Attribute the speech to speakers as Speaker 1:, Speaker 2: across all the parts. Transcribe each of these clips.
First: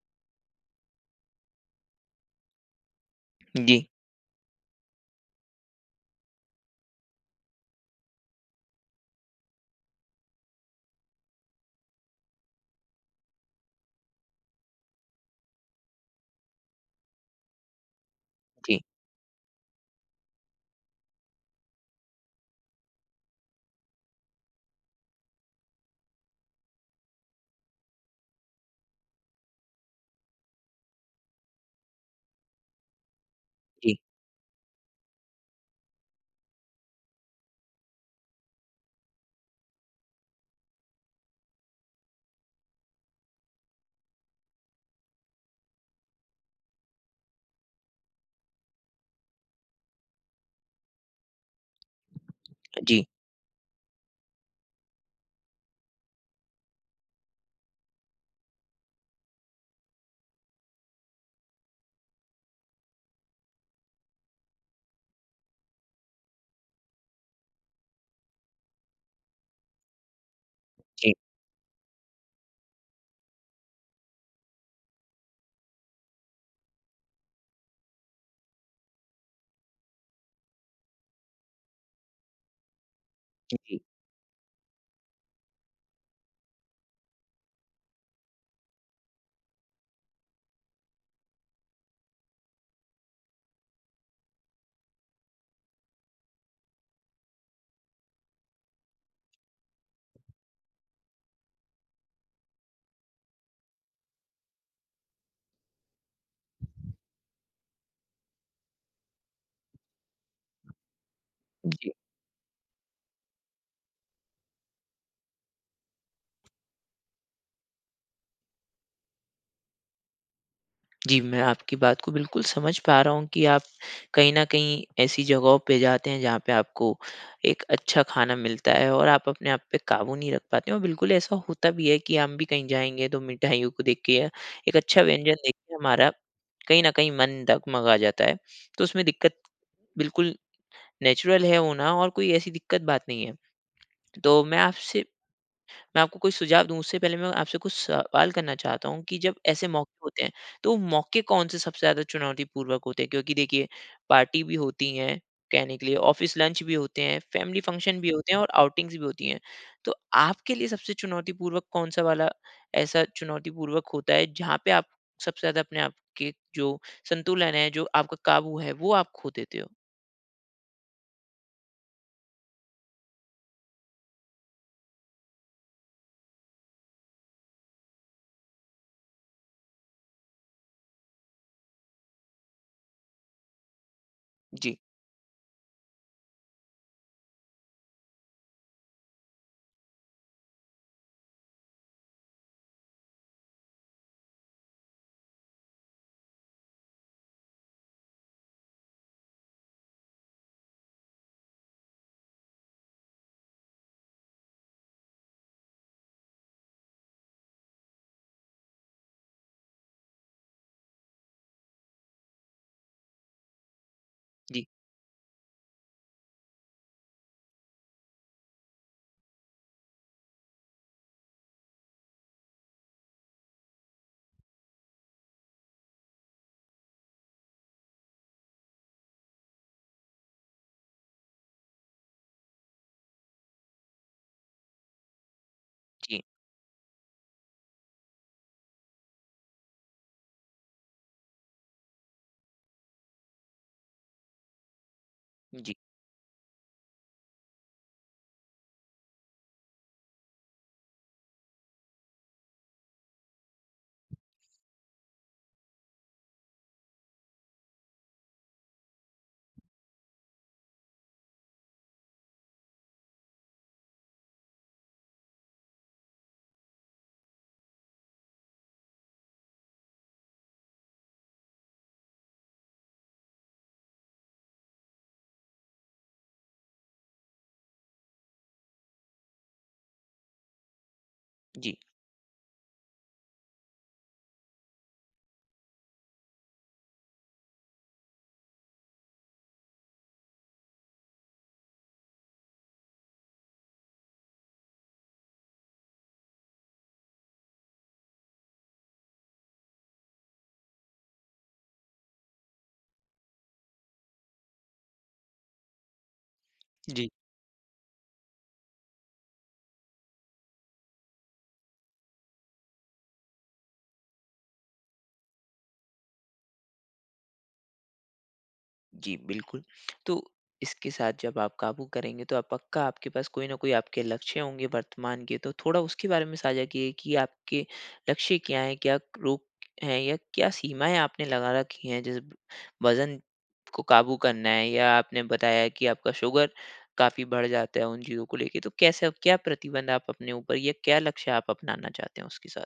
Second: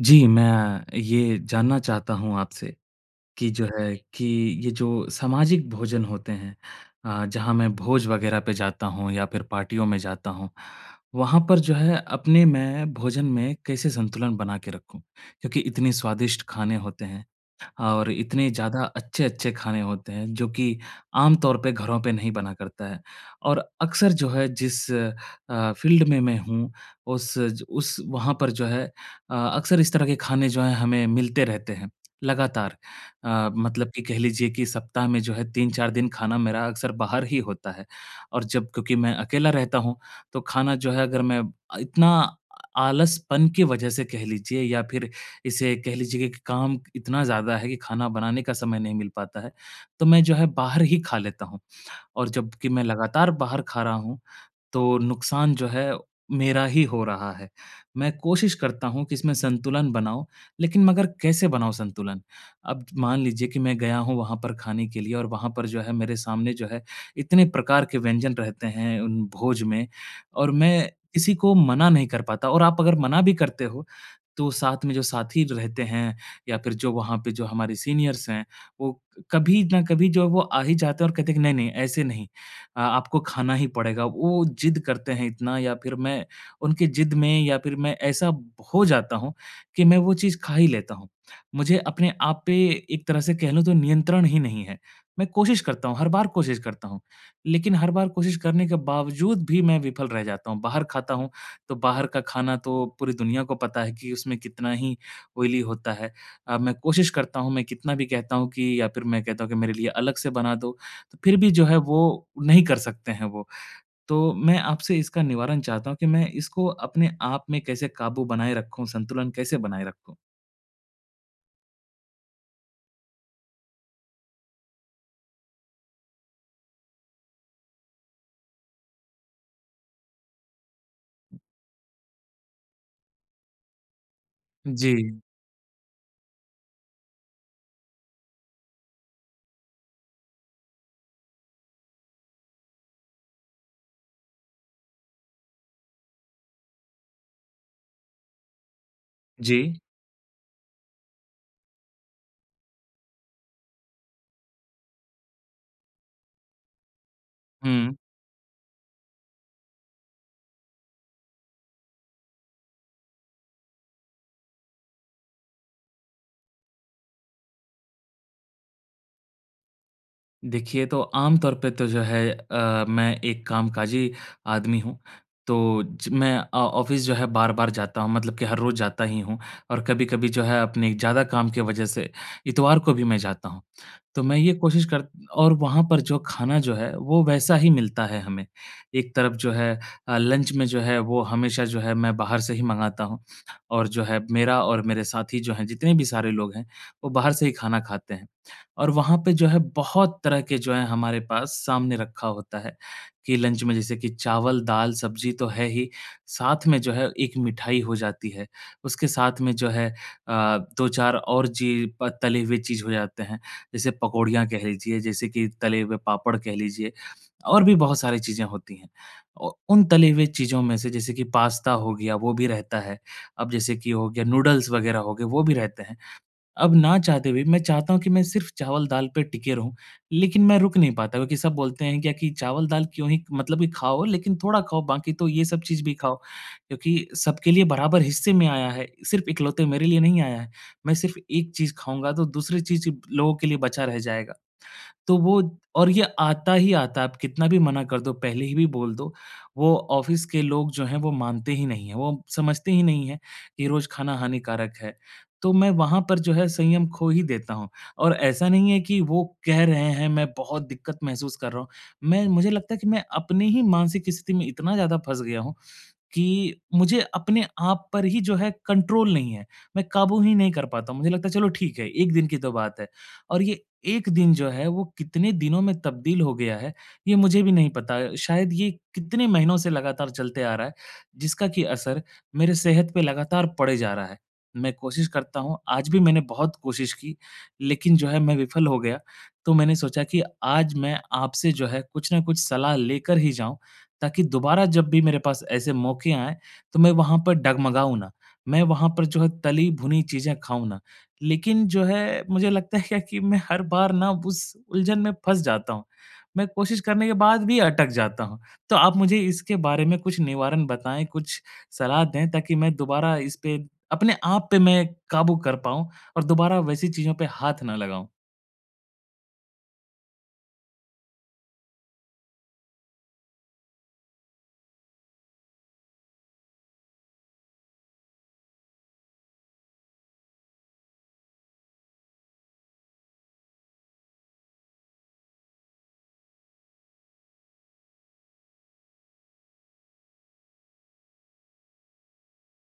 Speaker 1: जी, मैं ये जानना चाहता हूँ आपसे, कि जो
Speaker 2: जी।
Speaker 1: है कि, ये जो सामाजिक भोजन होते हैं। अ, जहाँ मैं भोज वग़ैरह पे जाता हूँ या फ़िर पार्टियों में जाता हूँ। वहाँ पर जो है अपने मैं भोजन में कैसे संतुलन बना के रखूँ? क्योंकि इतनी स्वादिष्ट खाने होते हैं और इतने
Speaker 2: जी।
Speaker 1: ज़्यादा अच्छे-अच्छे खाने होते हैं जो कि आमतौर पे घरों पे नहीं बना करता है। और अक्सर जो है जिस अ, फ़ील्ड में मैं हूँ उस ज उस वहाँ पर जो है अ अक्सर इस तरह के खाने जो हैं हमें मिलते रहते हैं लगातार। अ, मतलब
Speaker 2: जी।
Speaker 1: कि कह लीजिए कि सप्ताह में जो है 3-4 दिन खाना मेरा अक्सर बाहर ही होता है। और जब क्योंकि मैं अकेला रहता हूँ तो खाना जो है अगर मैं इतना आलसपन की वजह से कह लीजिए या फ़िर इसे कह लीजिए कि काम इतना ज़्यादा है कि खाना बनाने का समय नहीं मिल पाता है। तो मैं जो है बाहर ही खा लेता हूँ। और जब कि
Speaker 2: अ,
Speaker 1: मैं
Speaker 2: जी।
Speaker 1: लगातार बाहर खा रहा हूँ, तो नुकसान जो है मेरा ही हो रहा है। मैं कोशिश करता हूँ कि इसमें संतुलन बनाऊँ, लेकिन मगर कैसे बनाऊँ संतुलन? अब मान लीजिए कि मैं गया हूँ वहाँ पर खाने के लिए और वहाँ पर जो है मेरे सामने जो है, इतने प्रकार के व्यंजन रहते हैं उन भोज में और मैं
Speaker 2: जी।
Speaker 1: किसी को मना नहीं कर पाता। और आप अगर मना भी करते हो तो साथ में जो साथी रहते हैं या फिर जो वहाँ पे जो हमारे सीनियर्स हैं, वो कभी न कभी जो है वो आ ही जाते हैं और कहते हैं कि नहीं-नहीं ऐसे नहीं। अ आपको खाना ही
Speaker 2: जी।
Speaker 1: पड़ेगा। वो ज़िद करते हैं इतना या फ़िर मैं उनकी ज़िद में या फिर मैं ऐसा ब हो जाता हूँ कि मैं वो चीज़ खा ही लेता हूँ। मुझे अपने आप पे एक तरह से कह लूँ तो नियंत्रण ही नहीं है। मैं कोशिश करता हूँ, हर बार कोशिश करता हूँ। लेकिन हर बार कोशिश करने के बावजूद भी मैं विफ़ल रह जाता हूँ, बाहर खाता हूँ। तो बाहर का खाना तो पूरी दुनिया को पता है कि उसमें कितना ही ऑयली होता है। अ, मैं कोशिश करता हूँ, मैं कितना भी कहता हूँ कि या फिर मैं कहता हूँ कि मेरे लिए अलग से बना दो, फिर भी जो है
Speaker 2: जी।
Speaker 1: वो नहीं कर सकतें हैं वो। तो मैं आपसे इसका निवारण चाहता हूँ कि मैं इसको अपने आप में कैसे काबू बनाए रखूँ, संतुलन कैसे बनाएँ रखूँ?
Speaker 2: जी, मैं आपकी बात को बिल्कुल समझ पा रहा हूँ कि आप कहीं न कहीं ऐसी जगहों पे जाते हैं जहाँ पे आपको एक अच्छा खाना मिलता है और आप अपने आप पे काबू नहीं रख पाते हैं और बिल्कुल ऐसा होता भी है कि हम भी कहीं जाएँगे तो मिठाइयों को देख के या एक अच्छा
Speaker 1: जी।
Speaker 2: व्यंजन देख के हमारा कहीं न कहीं मन डगमगा जाता है। तो उसमें दिक्कत बिल्कुल नेचुरल है होना और कोई ऐसी दिक्कत बात नहीं है। तो मैं आपसे मैं आपको कोई सुझाव दूँ उससे पहले मैं आपसे कुछ सवाल करना चाहता हूँ कि जब ऐसे
Speaker 1: जी।
Speaker 2: मौके होते हैं, तो मौके कौन से सबसे ज़्यादा चुनौतीपूर्वक होते हैं क्योंकि देखिए पार्टी भी होती हैं कहने के लिए, ऑफ़िस लंच भी होते हैं, फ़ेेमिली
Speaker 1: हुँ।
Speaker 2: फ़ंक्शन भी होते हैं और आउटिंगस भी होती हैं। तो आपके लिए सबसे चुनौतीपूर्वक कौन-सा वाला ऐसा चुनौतीपूर्वक होता है जहाँ पे आप सबसे ज़्यादा अपने आप आपके जो संतुलन है, जो आपका काबू है वो आप खो देते हो?
Speaker 1: देखिए तो आम तौर पे तो जो है अ, मैं एक कामकाजी आदमी हूँ तो ज मैं अ ऑफ़िस जो है बार-बार जाता हूँ मतलब कि हर रोज़ जाता ही हूँ। और कभी-कभी जो है अपने ज़्यादा काम की वजह से इतवार को भी मैं जाता हूँ। तो मैं ये
Speaker 2: जी।
Speaker 1: कोशिश कर और वहाँ पर जो खाना जो है वो वैसा ही मिलता है हमें। एक तरफ जो है अ, लंच में जो है वो हमेशा जो है मैं बाहर से ही मँगाता हूँ। और जो है मेरा और मेरे साथी जो हैं जितने भी सारे लोग हैं, वो बाहर से ही खाना खाते हैं। और वहाँ पे जो है बहुत तरह के जो है हमारे पास सामने रखा होता है कि लंच में जैसे कि चावल, दाल, सब्जी तो है ही, साथ में जो है एक मिठाई हो जाती है। उसके साथ में जो है अ, 2-4 और ची प तली हुई चीज हो जाते हैं। जैसे पकोड़ियाँ
Speaker 2: जी।
Speaker 1: कह लीजिए, जैसे कि तले हुए पापड़ कह लीजिए, और भी बहुत सारी चीजें होती हैं। औ उन तली हुए चीज़ों में से जैसे कि पास्ता हो गया, वो भी रहता है। अब जैसे कि हो गया नूडल्स वग़ैरह हो गए वो भी रहते हैं। अब ना चाहते हुए मैं चाहता हूँ कि मैं सिर्फ़ चावल-दाल पर टिके रहूँ, लेकिन मैं रुक नहीं पाता क्योंकि सब बोलते हैं क्या कि चावल-दाल क्यों ही मतलब कि खाओ लेकिन थोड़ा खाओ बाकी तो ये सब चीज़ भी खाओ।
Speaker 2: जी।
Speaker 1: क्योंकि सबके लिए बराबर हिस्से में आया है सिर्फ़ इकलौते मेरे लिए नहीं आया है। मैं सिर्फ़ एक चीज़ खाऊँगा तो दूसरी चीज़ लोगों के लिए बचा रह जाएगा। तो वो
Speaker 2: जी।
Speaker 1: और ये आता ही आता है आप कितना भी मना कर दो पहले ही भी बोल दो। वो ऑफ़िस के लोग जो हैं वो मानते ही नहीं हैं, वो समझते ही नहीं है कि रोज़ खाना हानिकारक है। तो मैं वहाँ पर जो है संयम खो ही देता हूँ। और ऐसा नहीं है कि वो कह रहे हैं, मैं बहुत दिक्कत महसूस कर रहा हूँ। मैं मुझे लगता है कि मैं अपनी ही मानसिक स्थिति में इतना ज़्यादा फँस गया हूँ कि मुझे अपने आप पर ही जो है कंट्रोल नहीं है। मैं काबू ही नहीं कर पाता हूँ। मुझे लगता है चलो ठीक है, 1 दिन की तो बात है। और ये 1 दिन जो है वो कितने दिनों में तब्दील हो गया है, ये मुझे भी नहीं पता। शायद ये कितने महीनों से लगातार चलते आ रहा है, जिसका कि
Speaker 2: जी।
Speaker 1: असर मेरे सेहत पे लगातार पड़े जा रहा है। मैं कोशिश करता हूँ आज भी मैंने बहुत कोशिश की, लेकिन जो है मैं विफ़ल हो गया। तो मैंने सोचा कि आज मैं आपसे जो है कुछ न कुछ सलाह लेकर ही जाऊँ। ताकि दोबारा जब भी मेरे पास ऐसे मौके आए, तो मैं वहाँ पर डगमगाऊँ ना। मैं वहाँ पर जो है तली-भुनी चीज़ें खाऊँ ना। लेकिन जो है मुझे लगता है क्या कि मैं हर बार न उस उलझन में फँस जाता हूँ। मैं कोशिश करने
Speaker 2: जी।
Speaker 1: के बाद भी अटक जाता हूँ। तो आप मुझे इसके बारे में कुछ निवारण बताएँ, कुछ सलाह दें ताकि मैं दोबारा इसपे अपने आप पे मैं काबू कर पाऊँ और दोबारा वैसी चीज़ों पे हाथ ना लगाऊँ।
Speaker 2: जी, बिल्कुल। तो इसके साथ जब आप काबू करेंगे, तो पक्का आपके पास कोई न कोई आपके लक्ष्य होंगे वर्तमान के, तो थोड़ा उसके बारे में साझा किए, कि आपके लक्ष्य क्या हैं, क्या क रोग हैं या क्या सीमाएँ आपने लगा रखी हैं? जैसे वज़न को काबू करना है या आपने बताया कि आपका शुगर, काफ़ी बढ़ जाता है उन चीज़ों को लेके, तो कैसे आप क्या प्रतिबंध आप अपने ऊपर या क्या लक्ष्य आप अपनाना चाहते हों उसके साथ?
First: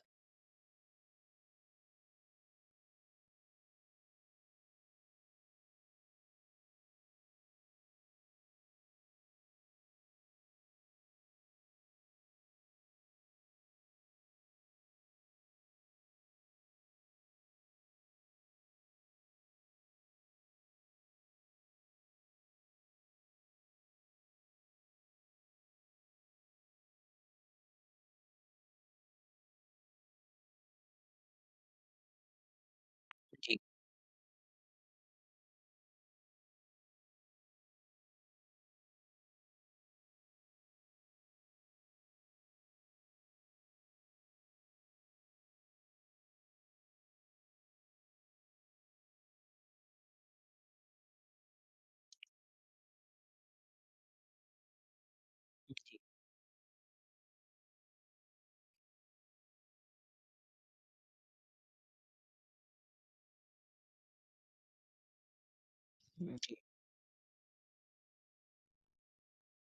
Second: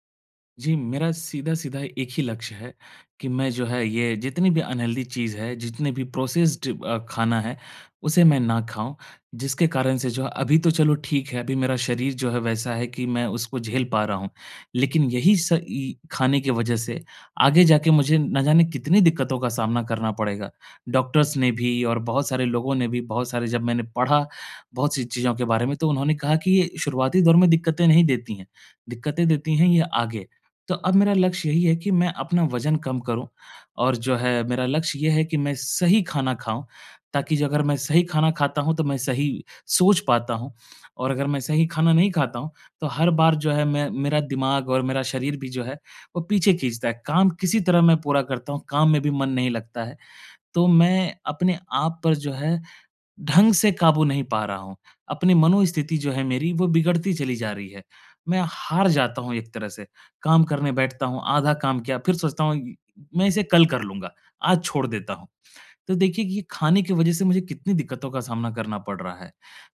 Speaker 1: जी, मेरा सीधा-सीधा एक ही लक्ष्य है, कि मैं जो है ये जितनी भी अनहेल्दी चीज़ है, जितने भी प्रोसेस्ड अ, खाना है, उसे मैं ना खाऊँ। जिसके कारण से जो है, अभी तो चलो ठीक है, अभी मेरा शरीर जो है वैसा है कि मैं उसको झेल पा रहा हूँ। लेकिन यही स इ खाने की वज़ह से, आगे जाके मुझे ना जाने कितनी दिक्कतों का सामना करना पड़ेगा। डॉक्टर्स ने भी और बहुत सारे लोगों ने भी, बहुत सारे जब मैंने पढ़ा, बहुत सी चीज़ें के बारे में, तो उन्होंने कहा कि ये शुरुआती दौर में दिक्कतें नहीं देती हैं। दिक्कतें देती हैं ये आगे। तो अब मेरा लक्ष्य यही है कि मैं अपना वजन कम करूँ
Speaker 2: जी।
Speaker 1: और जो है मेरा लक्ष्य ये है कि मैं सही खाना खाऊँ, ताकि जो अगर मैं सही खाना खाता हूँ, तो मैं सही सोच पाता हूँ। और अगर मैं सही खाना नहीं खाता हूँ, तो हर बार जो है मैं मेरा दिमाग़ और मेरा शरीर भी जो है, वो पीछे खींचता है। काम किसी तरह मैं पूरा करता हूँ, काम में भी मन नहीं लगता है। तो मैं अपने आप पर जो है, ढंग से काबू नहीं पा रहा हूँ। अपनी
Speaker 2: जी।
Speaker 1: मनोस्थिति जो है मेरी, वो बिगड़ती चली जा रही है। मैं हार जाता हूँ एक तरह से, काम करने बैठता हूँ, आधा काम किया, फिर सोचता हूँ, मैं इसे कल कर लूँगा। आज छोड़ देता हूँ। तो देखिए, कि ये
Speaker 2: जी।
Speaker 1: खाने की वज़ह से मुझे कितनी दिक्कतों का सामना करना पड़ रहा है।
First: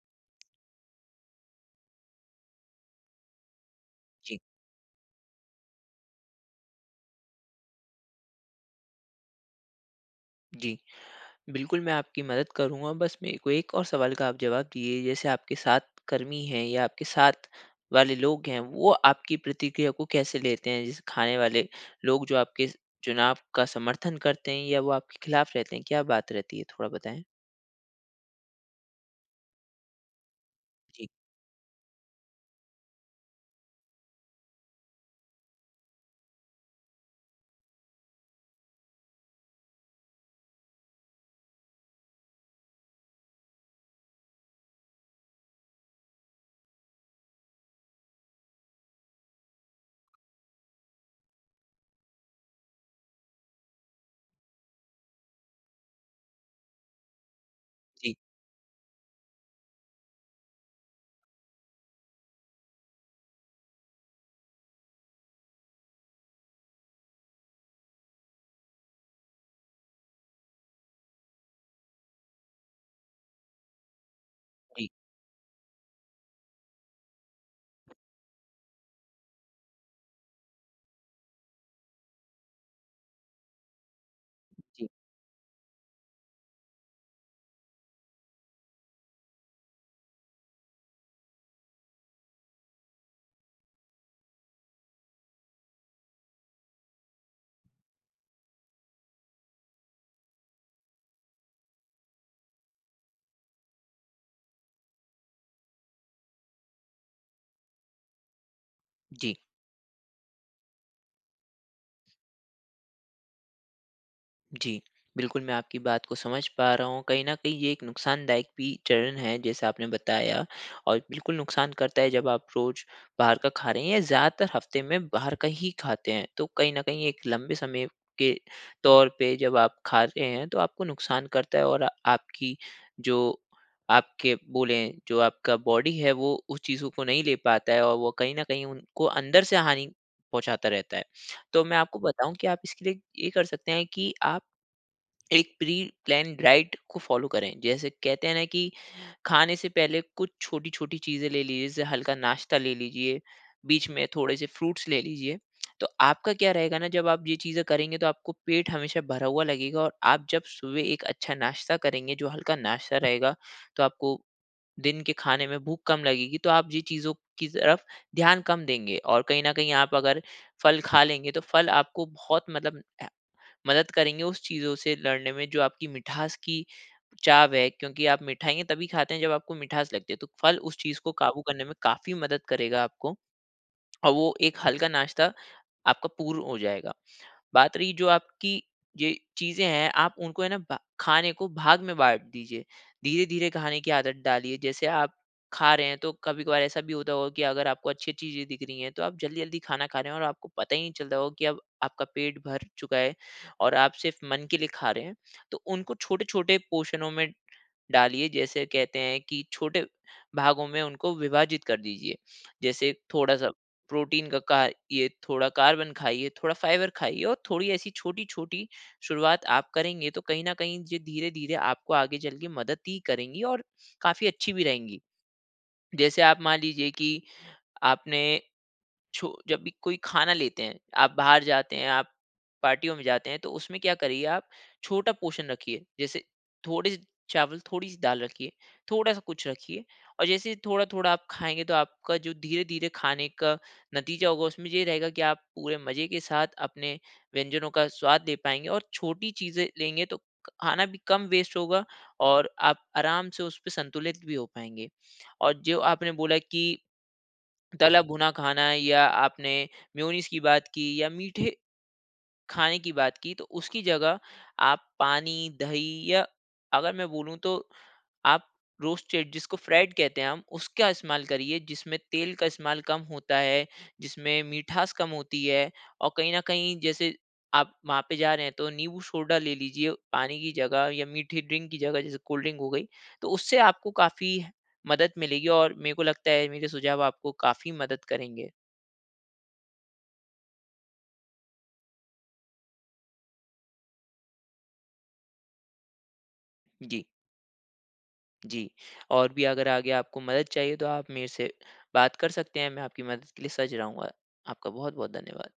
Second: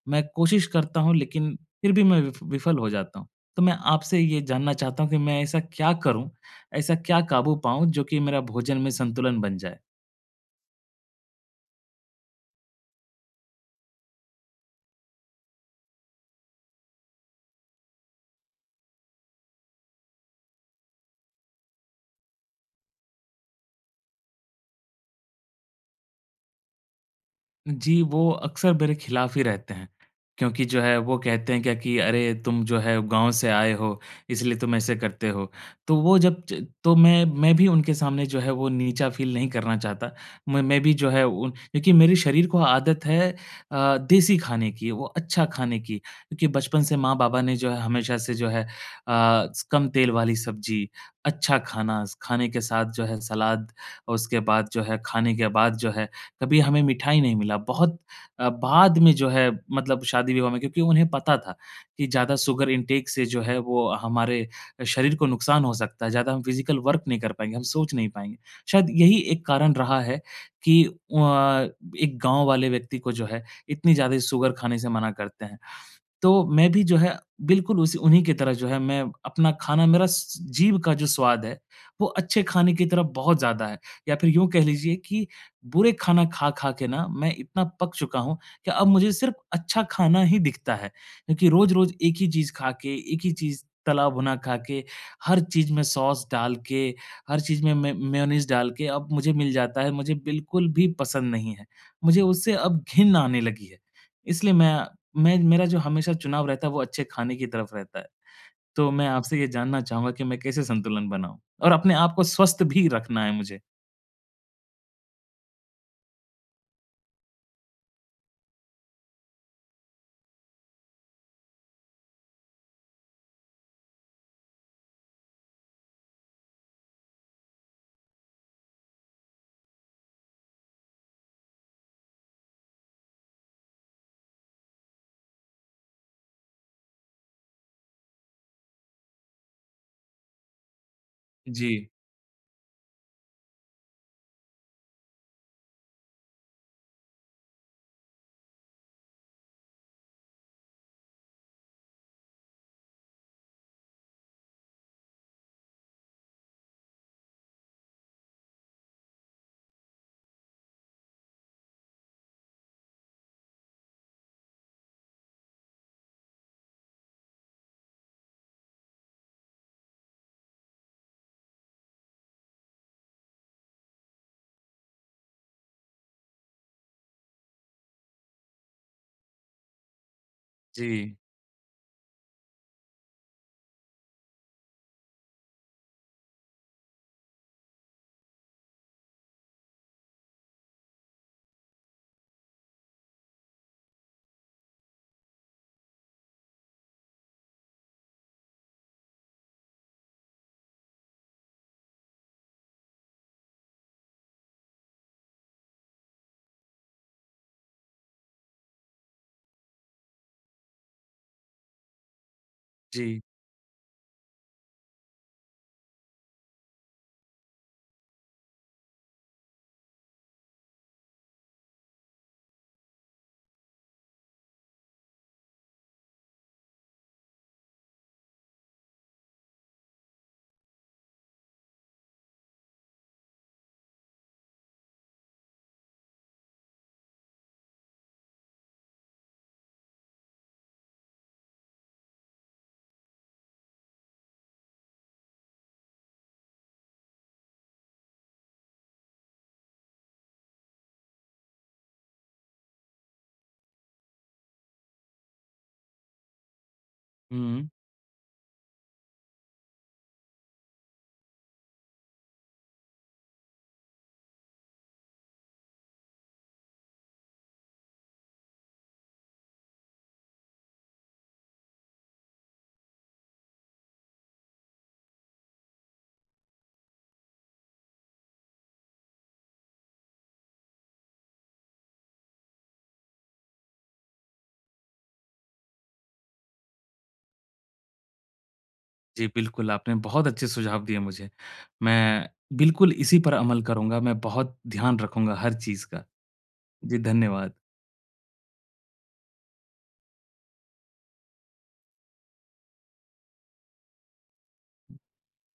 Speaker 1: मैं कोशिश करता हूँ लेकिन, फिर भी मैं वि विफल हो जाता हूँ। तो मैं आपसे
Speaker 2: जी।
Speaker 1: ये जानना चाहता हूँ कि मैं ऐसा क्या करूँ? ऐसा क्या काबू पाऊँ, जो कि मेरा भोजन में संतुलन बन जाए?
Speaker 2: जी। बिल्कुल, मैं आपकी मदद करूँगा बस मेरे को 1 और सवाल का आप जवाब दीजिए जैसे आपके साथ कर्मी हैं या आपके साथ वाले लोग हैं, वो आपकी प्रतिक्रिया को कैसे लेते हैं? जैसे खाने वाले लोग जो आपके चुनाव का समर्थन करते हैं? या वो आपके ख़िलाफ रहते हैं, क्या बात रहती है थोड़ा बताएँ?
Speaker 1: जी वो अक्सर मेरे खिलाफ़ ही रहते हैं क्योंकि जो है
Speaker 2: ठीक।
Speaker 1: वो कहते हैं क्या कि अरे! तुम जो है गाँव से आए हो इसलिए तुम ऐसे करते हो। तो वो जब ज तो मैं मैं भी उनके सामने जो है वो नीचा फ़ील नहीं करना चाहता। म मैं भी जो है क्योंकि मेरे शरीर को आदत है अ, देसी खाने की, वो अच्छा खाने की क्योंकि बचपन से माँ-बाबा ने जो है, हमेशा से जो है अ, कम तेल वाली सब्ज़ी, अच्छा खाना, खाने के साथ जो है सलाद और उसके बाद जो है, खाने के बाद जो है कभी हमें मिठाई नहीं मिला। बहुत
Speaker 2: जी।
Speaker 1: अ, बाद में जो है मतलब शादी-विवाह में क्योंकि उन्हें पता था कि ज़्यादा शुगर इंटेक से जो है वो हमारे शरीर को नुकसान हो सकता है। ज़्यादा हम फ़िज़िकल वर्क नहीं कर पाएँगे, हम सोच नहीं पाएँगे। शायद यही 1 कारण रहा है कि अ, एक गाँव वाले व्यक्ति को जो है इतनी ज़्यादा शुगर खाने
Speaker 2: जी।
Speaker 1: से मना करते हैं। तो मैं भी जो है बिल्कुल उस उन्हीं की तरह जो है मैं अपना खाना मेरा स जीभ का जो स्वाद है, वो अच्छे खाने की तरफ बहुत ज़्यादा है। या फ़िर यूँ कह
Speaker 2: जी।
Speaker 1: लीजिए कि बुरे खाना खा-खा के ना मैं इतना पक चुका हूँ कि अब मुझे सिर्फ़ अच्छा खाना ही दिखता है। क्योंकि रोज-रोज 1 ही चीज़ खा के, एक ही चीज़ तला-भुना खा के, हर चीज़ में सॉस डाल के, हर चीज़ में मे मेयोनीज़ डाल के अब मुझे मिल जाता है मुझे बिल्कुल भी पसंद नहीं है, मुझे उससे अब घिन आने लगी है। इसलिए मैं मैं मेरा जो हमेशा चुनाव रहता है वो अच्छे खाने की तरफ रहता है। तो मैं
Speaker 2: जी।
Speaker 1: आपसे ये जानना चाहूँगा कि मैं कैसे संतुलन बनाऊँ? और अपने आपको स्वस्थ भी रखना है मुझे।
Speaker 2: जी। बिल्कुल मैं आपकी बात को समझ पा रहा हूँ, कहीं न कहीं ये एक नुकसानदायक भी चरण है जैसा आपने बताया। और बिल्कुल नुकसान करता है, जब आप रोज़ बाहर का खा रहे हैं, या ज़्यादातर हफ़्ते में बाहर का ही खाते हैं। तो कहीं न कहीं एक लंबे समय के तौर पे जब आप खा रहे हैं, तो आपको नुकसान करता है। और आपकी जो आपके बोलें जो आपका बॉडी है वो उस चीज़ों को नहीं ले पाता है और वो कहीं न कहीं उनको अंदर से हानि पहुँचाता रहता है। तो मैं
Speaker 1: जी।
Speaker 2: आपको बताऊँ कि आप इसके लिए, ये कर सकते हैं कि आप, एक प्री-प्लान डाइट को फॉलो करें। जैसे कहते हैं ना, कि खाने से पहले कुछ छोटी-छोटी चीज़ें ले लीजिए, जैसे हल्का नाश्ता ले लीजिए, बीच में थोड़े से फ्रूट्स ले लीजिए। तो आपका क्या रहेगा ना जब आप ये चीज़ें करेंगे, तो आपको पेट हमेशा भरा हुआ लगेगा और आप जब सुबह एक अच्छा नाश्ता करेंगे, जो हल्का नाश्ता रहेगा, तो आपको, दिन के खाने में भूख कम लगेगी, तो आप जी चीज़ों की तरफ ध्यान कम देंगे। और कहीं न कहीं आप अगर फल खा लेंगे, तो फल आपको बहुत मतलब अ, मदद करेंगे उस चीज़ों से लड़ने में, जो आपकी मिठास की चाव है। क्योंकि आप मिठाइयाँ तभी खाते हैं, जब आपको मिठास लगती है, तो फल उस चीज़ को
Speaker 1: जी।
Speaker 2: काबू करने में काफ़ी मदद करेगा आपको। अ, वो एक हल्का नाश्ता आपका पूर्ण हो जाएगा। बात रही जो आपकी ये चीज़ें हैं, आप उनको है ना ब खाने को भाग में बाँट दीजिए। धीरे-धीरे खाने की आदत डालिए, जैसे आप खा रहे हैं, तो कभी-कभार ऐसा भी होता होगा कि, अगर आपको अच्छी चीज़ें दिख रही हैं, तो आप जल्दी-जल्दी खाना खा रहे हैं और आपको पता ही नहीं चलता होगा, कि अब आपका पेट भर चुका है और आप सिर्फ मन के लिए खा रहे हैं। तो उनको छोटे-छोटे पोर्शनों में डालिए, जैसे कहते हैं, कि छोटे भागों में उनको विभाजित कर दीजिए। जैसे
Speaker 1: जी।
Speaker 2: थोड़ा-सा प्रोटीन का का ये थोड़ा कार्बन खाइए, थोड़ा फाइबर खाइए, और थोड़ी ऐसी छोटी-छोटी शुरुआत आप करेंगे, तो कहीं न कहीं जे धीरे-धीरे आपको आगे चल के मदद ही करेंगी और काफ़ी अच्छी भी रहेंगी। जैसे आप मान लीजिए कि आपने, छो जब भी कोई खाना लेते हैं, आप बाहर जाते हैं, आप पार्टियों में जाते हैं, तो उसमें क्या करिए आप छोटा पोर्शन रखिए, जैसे थोड़े से चावल, थोड़ी-सी दाल रखिए, थोड़ा-सा कुछ रखिए और जैसे थोड़ा-थोड़ा आप खाएँगे, तो आपका जो धीरे-धीरे खाने का नतीजा होगा, उसमें ये रहेगा कि आप पूरे मज़े के साथ, अपने व्यंजनों का स्वाद ले पाएँगे। और छोटी चीज़ें लेंगे तो क खाना भी कम वेस्ट होगा और आप आराम से उसपे संतुलित भी हो पाएँगे। और जो आपने बोला कि,
Speaker 1: हुँ।
Speaker 2: तला-भुना खाना या आपने मेयोनीज़ की बात की, या मीठे खाने की बात की, तो उसकी जगह आप पानी, दही या अगर मैं बोलूँ तो आप रोस्टेड जिसको फ्राइड़ कहते हैं हम, उसका इस्तेमाल करिए जिसमें तेल का इस्तेमाल कम होता है, जिसमें मिठास कम होती है। और कहीं न कहीं, जैसे आप वहाँ पे जा रहे हैं, तो नींबू सोडा ले लीजिए, पानी की जगह या मीठी ड्रिंक की जगह जैसे कोल्ड ड्रिंक हो गई। तो उससे आपको काफ़ी मदद मिलेगी और मेरे को लगता है, मेरे सुझाव आपको काफ़ी मदद करेंगे।
Speaker 1: जी बिल्कुल, आपने बहुत अच्छे सुझाव दिए मुझे। मैं बिल्कुल इसी पर अमल करूँगा, मैं बहुत ध्यान रखूँगा हर चीज़ का। जी
Speaker 2: जी।
Speaker 1: धन्यवाद।
Speaker 2: जी, और भी अगर आगे आपको मदद चाहिए, तो आप मेरे से बात कर सकते है, मैं आपकी मदद के लिए सज रहूँगा, आपका बहुत-बहुत धन्यवाद।